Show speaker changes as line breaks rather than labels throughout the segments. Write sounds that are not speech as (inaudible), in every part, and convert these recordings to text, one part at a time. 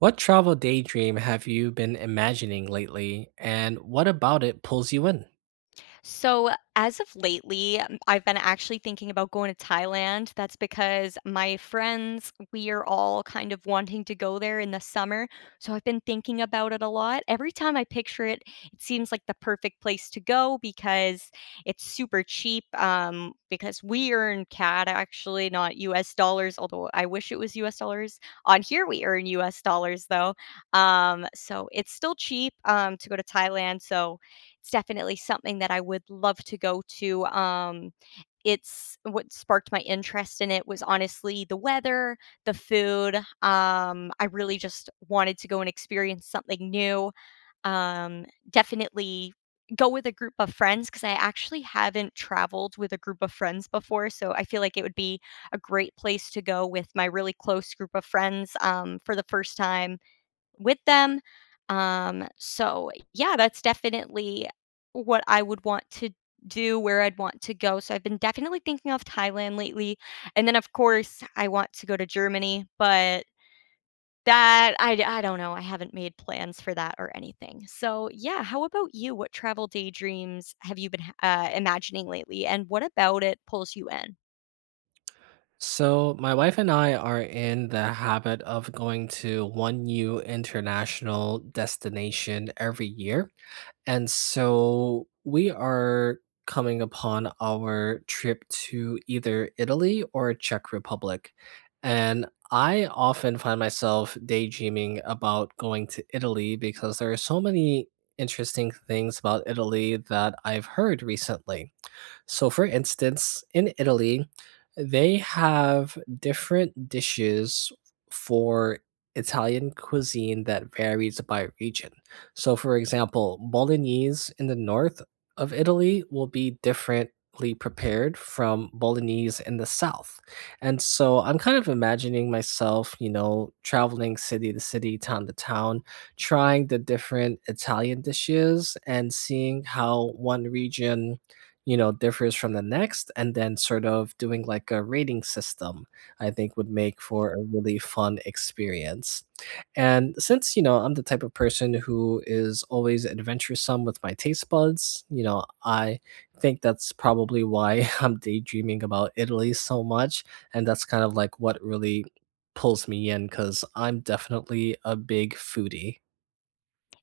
What travel daydream have you been imagining lately, and what about it pulls you in?
So, as of lately, I've been actually thinking about going to Thailand. That's because my friends, we are all kind of wanting to go there in the summer. So, I've been thinking about it a lot. Every time I picture it, it seems like the perfect place to go because it's super cheap. Because we earn CAD actually, not US dollars, although I wish it was US dollars. On here, we earn US dollars though. It's still cheap to go to Thailand. So, it's definitely something that I would love to go to. It's what sparked my interest in it was honestly the weather, the food. I really just wanted to go and experience something new. Definitely go with a group of friends because I actually haven't traveled with a group of friends before. So I feel like it would be a great place to go with my really close group of friends for the first time with them. So yeah, that's definitely what I would want to do, where I'd want to go. So I've been definitely thinking of Thailand lately. And then, of course, I want to go to Germany, but that I d- I don't know. I haven't made plans for that or anything. So, yeah, how about you? What travel daydreams have you been imagining lately? And what about it pulls you in?
So, my wife and I are in the habit of going to one new international destination every year. And so we are coming upon our trip to either Italy or Czech Republic. And I often find myself daydreaming about going to Italy because there are so many interesting things about Italy that I've heard recently. So, for instance, in Italy, they have different dishes for Italian cuisine that varies by region. So, for example, Bolognese in the north of Italy will be differently prepared from Bolognese in the south. And so I'm kind of imagining myself, you know, traveling city to city, town to town, trying the different Italian dishes and seeing how one region, you know, differs from the next, and then sort of doing like a rating system, I think would make for a really fun experience. And since, you know, I'm the type of person who is always adventuresome with my taste buds, you know, I think that's probably why (laughs) I'm daydreaming about Italy so much. And that's kind of like what really pulls me in because I'm definitely a big foodie.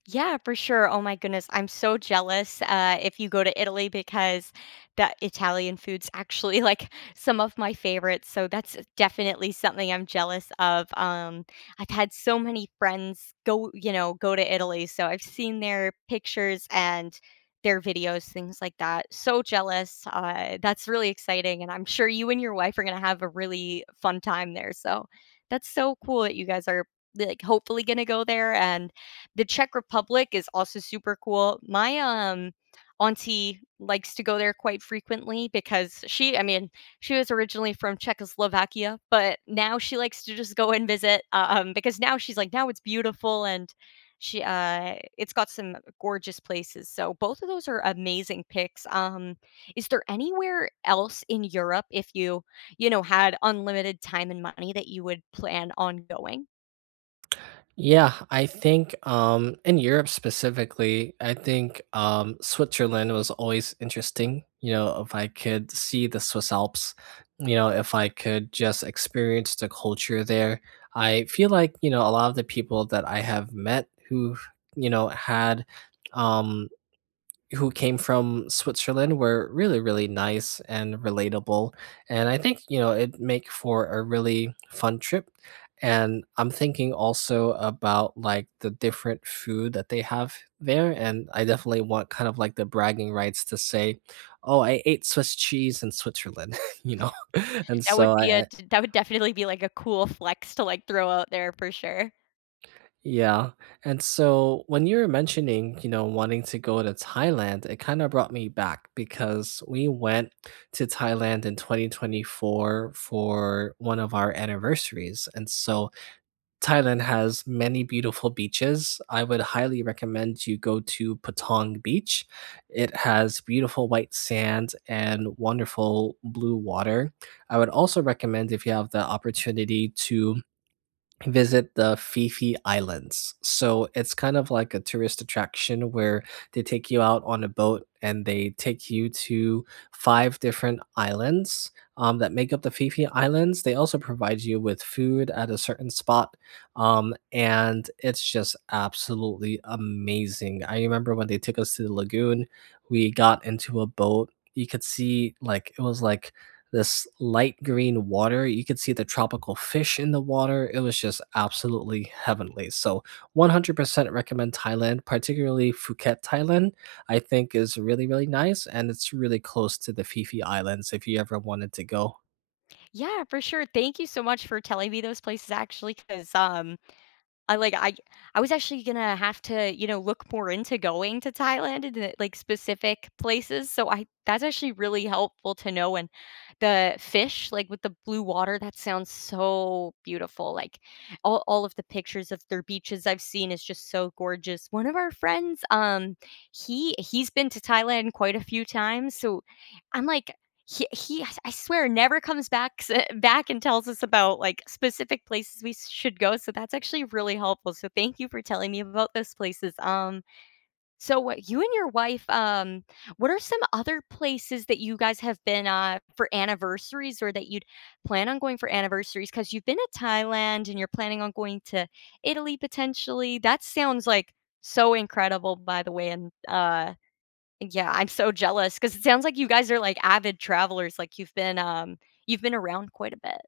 Yeah, for sure. Oh my goodness, I'm so jealous if you go to Italy because the Italian food's actually (laughs) like some of my favorites. So that's definitely something I'm jealous of. I've had so many friends go to Italy. So I've seen their pictures and their videos, things like that. So jealous. That's really exciting, and I'm sure you and your wife are gonna have a really fun time there. So that's so cool that you guys are like hopefully gonna go there and the Czech Republic is also super cool. My auntie likes to go there quite frequently because she I mean, she was originally from Czechoslovakia, but now she likes to just go and visit, because now she's like, "Now it's beautiful," and it's got some gorgeous places. So both of those are amazing picks. Is there anywhere else in Europe if you know, had unlimited time and money that you would plan on going?
Yeah, I think in Europe specifically, I think Switzerland was always interesting. You know, if I could see the Swiss Alps, you know, if I could just experience the culture there, I feel like, you know, a lot of the people that I have met who, you know, had um who came from Switzerland were really, really nice and relatable. And I think, you know, it make for a really fun trip. And I'm thinking also about like the different food that they have there. And I definitely want kind of like the bragging rights to say, oh, I ate Swiss cheese in Switzerland, (laughs) you know? (laughs) And
That would
so
be a
I,
that would definitely be, like, a cool flex to, like, throw out there for sure.
yeah. And so when you were mentioning, you know, wanting to go to Thailand, it kind of brought me back because we went to Thailand in 2024 for one of our anniversaries. And so Thailand has many beautiful beaches. I would highly recommend you go to Patong Beach. It has beautiful white sand and wonderful blue water. I would also recommend if you have the opportunity to visit the Fifi Islands. So it's kind of like a tourist attraction where they take you out on a boat and they take you to five different islands that make up the Fifi Islands. They also provide you with food at a certain spot. And it's just absolutely amazing. I remember when they took us to the lagoon, we got into a boat. You could see, like, it was like this light green water. You could see the tropical fish in the water. It was just absolutely heavenly. So 100% recommend Thailand, particularly Phuket, Thailand. I think is really really nice and it's really close to the Phi Phi Islands if you ever wanted to go.
Yeah, for sure. Thank you so much for telling me those places actually, because I like I was actually gonna have look more into going to Thailand and like specific places. So I that's actually really helpful to know. And the fish, like with the blue water, that sounds so beautiful. Like all of the pictures of their beaches I've seen is just so gorgeous. One of our friends, he's been to Thailand quite a few times. So I'm like, he I swear never comes (laughs) back and tells us about like specific places we should go, so that's actually really helpful, so thank you for telling me about those places. So what you and your wife, what are some other places that you guys have been for anniversaries, or that you'd plan on going for anniversaries, cuz you've been to Thailand and you're planning on going to Italy potentially? That sounds like so incredible by the way. And yeah, I'm so jealous because it sounds like you guys are, like, avid travelers, like, you've you've been around quite a bit.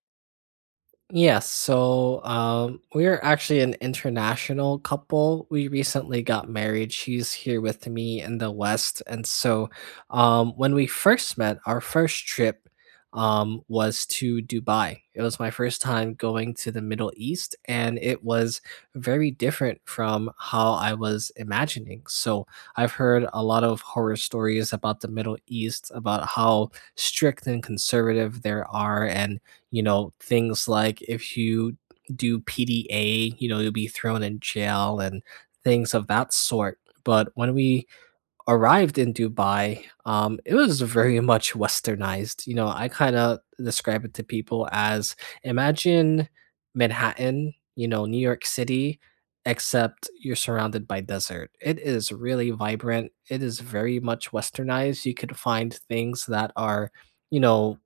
Yes, so we're actually an international couple. We recently got married. She's here with me in the West. And so when we first met, our first trip was to Dubai. It was my first time going to the Middle East, and it was very different from how I was imagining. So I've heard a lot of horror stories about the Middle East, about how strict and conservative there are, and, you know, things like if you do PDA, you know, you'll be thrown in jail and things of that sort. But when we arrived in Dubai, it was very (laughs) much westernized. You know, I kind of describe it to people as imagine Manhattan, you know, New York City, except you're surrounded by desert. It is really vibrant. It is very much westernized. You could find things that are, you know,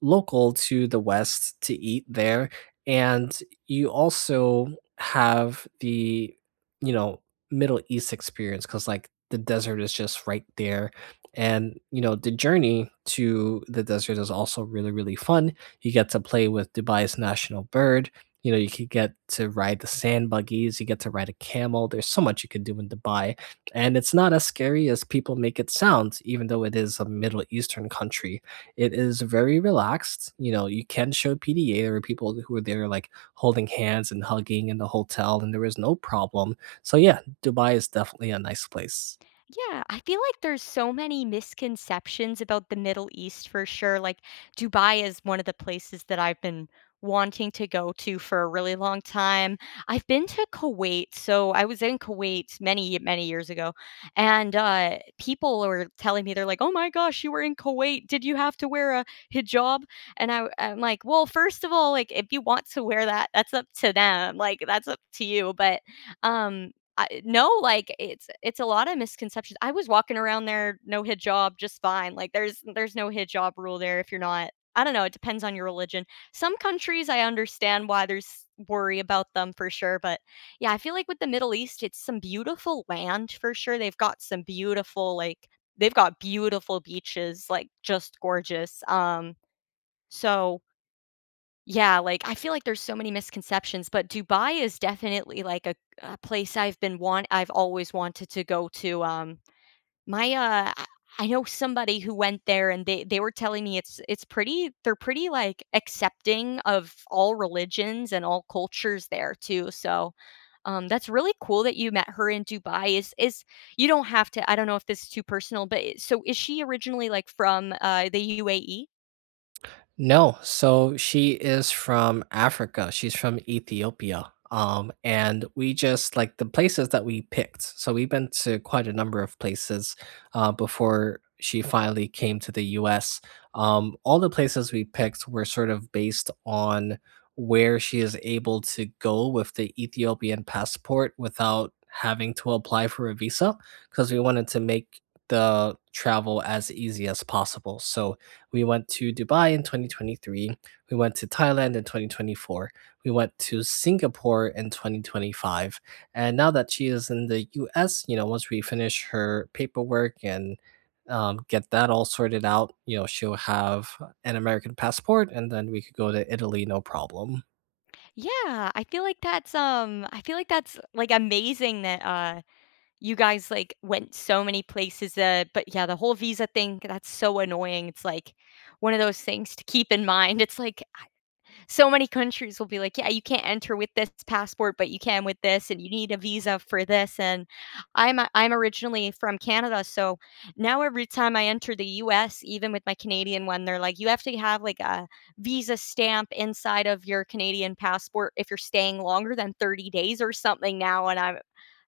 local to the West to eat there, and you also have the, you know, Middle East experience because, like, the desert is just right there, and, you know, the journey to the desert is also really, really fun. You get to play with Dubai's national bird, you know, you could get to ride the sand buggies, you get to ride a camel, there's so much you could do in Dubai, and it's not as scary as people make it sound, even though it is a Middle Eastern country. It is very relaxed. You know, you can show PDA. There were people who were there like holding hands and hugging in the hotel, and there was no problem. So yeah, Dubai is definitely a nice place.
Yeah, I feel like there's so many misconceptions about the Middle East for sure. Like Dubai is one of the places that I've been wanting to go to for a really long time. I've been to Kuwait, so I was in Kuwait many many years ago, and people were telling me they're like, "Oh my gosh, you were in Kuwait. Did you have to wear a hijab?" And I'm like, "Well, first of all, like if you want to wear that, that's up to them. Like that's up to you." But um I no, like, it's a lot of misconceptions. I was walking around there, no hijab, just fine. Like, there's no hijab rule there if you're not I don't know, it depends on your religion. Some countries, I understand why there's worry about them for sure, but, yeah, I feel like with the Middle East, it's some beautiful land for sure. They've got some beautiful, like they've got beautiful beaches, like, just gorgeous, so yeah, like, I feel like there's so many misconceptions, but Dubai is definitely, like, a place I've always wanted to go to, my, uh I I know somebody who went there, and they were telling me it's pretty they're pretty, like, accepting of all religions and all cultures there too, so, that's really cool that you met her in Dubai. Is you don't have to I don't know if this is too personal, but I so is she originally, like, from, the UAE?
No, so she is from Africa. She's from Ethiopia. And we just like the places that we picked. So we've been to quite a number of places before she finally came to the US. All the places we picked were sort of based on where she is able to go with the Ethiopian passport without having to apply for a visa because we wanted to make the travel as easy as possible. So we went to Dubai in 2023. We went to Thailand in 2024. We went to Singapore in 2025. And now that she is in the US, you know, once we finish her paperwork and get that all sorted out, you know, she'll have an American passport and then we could go to Italy no problem.
Yeah, I feel like I feel like that's, like, amazing that, you guys, like, went so many places, but yeah, the whole visa thing, that's so annoying. It's, like, one of those things to keep in mind. It's like so many countries will be like, yeah, you can't enter with this passport, but you can with this, and you need a visa for this. And I'm originally from Canada, so now every time I enter the U.S., even with my Canadian one, they're like, you have to have like a visa stamp inside of your Canadian passport if you're staying longer than 30 days or something now. And I'm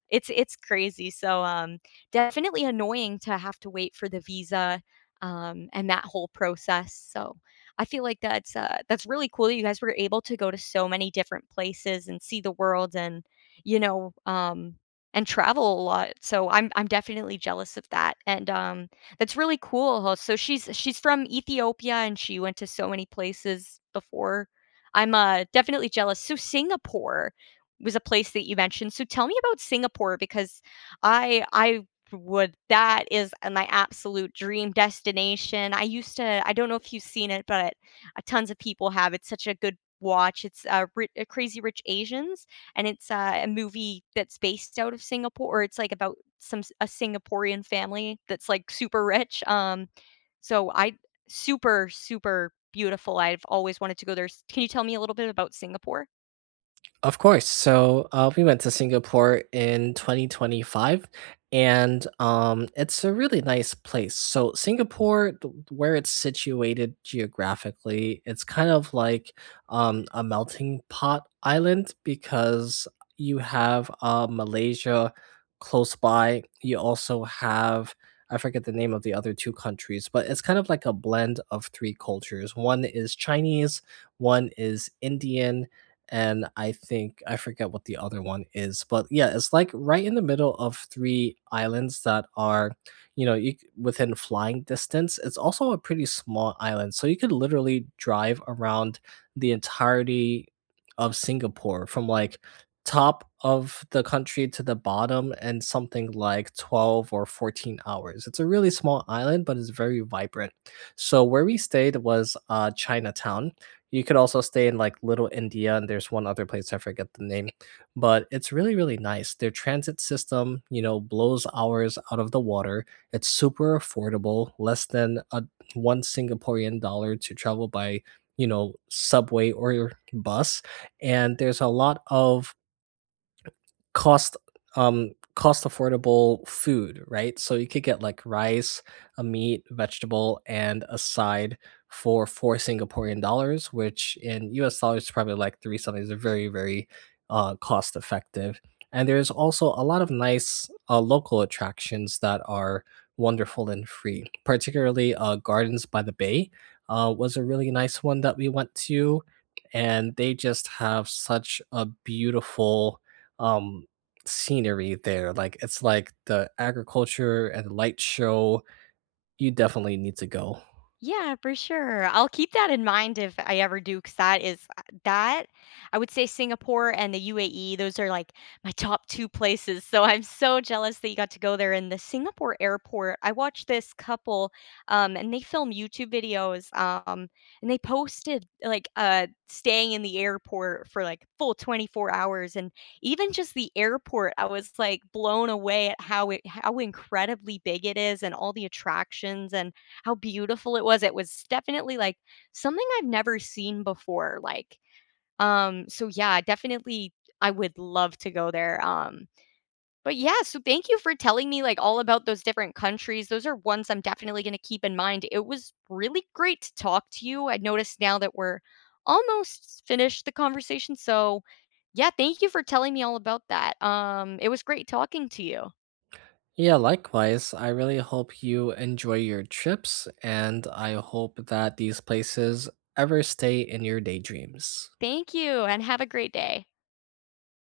it's crazy. So, definitely annoying to have to wait for the visa, and that whole process. So, I feel like that's really cool that you guys were able to go to so many different places and see the world and, you know, and travel a lot. So I'm definitely jealous of that. And, that's really cool. Ho So she's from Ethiopia, and she went to so many places before. I'm, definitely jealous. So Singapore was a place that you mentioned. So tell me about Singapore because I would that is my absolute dream destination. I used to I don't know if you've seen it, but tons of people have. It's such a good watch. It's Crazy Rich Asians, and it's a movie that's based out of Singapore, or it's like about a Singaporean family that's like super rich. So I super super beautiful. I've always wanted to go there. Can you tell me a little bit about Singapore?
Of course. So we went to Singapore in 2025, and it's a really nice place. So Singapore, where it's situated geographically, it's kind of like a melting pot island because you have Malaysia close by. You also have, I forget the name of the other two countries, but it's kind of like a blend of three cultures. One is Chinese, one is Indian, and I think I forget what the other one is, but yeah, it's like right in the middle of three islands that are, you know, within flying distance. It's also a pretty small island, so you could literally drive around the entirety of Singapore from, like, top of the country to the bottom in something like 12 or 14 hours. It's a really small island, but it's very vibrant. So where we stayed was Chinatown. You could also stay in like Little India, and there's one other place I forget the name, but it's really, really nice. Their transit system, you know, blows ours out of the water. It's super affordable, less than a $1 Singaporean to travel by, you know, subway or bus. And there's a lot of cost cost affordable food, right? So you could get like rice, a meat, vegetable, and a side for $4 Singaporean, which in US dollars is probably like three something. It's very, very cost effective. And there's also a lot of nice local attractions that are wonderful and free, particularly Gardens by the Bay was a really nice one that we went to. And they just have such a beautiful um, scenery there, like, it's like the agriculture and light show. You definitely need to go.
Yeah, for sure. I'll keep that in mind if I ever do, because that I would say Singapore and the UAE, those are like my top two places. So I'm so jealous that you got to go there. In the Singapore airport, I watched this couple and they film YouTube videos and they posted like staying in the airport for like full 24 hours, and even just the airport, I was like blown away at how incredibly big it is and all the attractions and how beautiful it was. It was definitely like something I've never seen before. Like, so yeah, definitely I would love to go there. But yeah, so thank you for telling me like all about those different countries. Those are ones I'm definitely going to keep in mind. It was really great to talk to you. I noticed now that we're almost finished the conversation. So yeah, thank you for telling me all about that. It was great talking to you.
Yeah, likewise. I really hope you enjoy your trips, and I hope that these places ever stay in your daydreams.
Thank you and have a great day.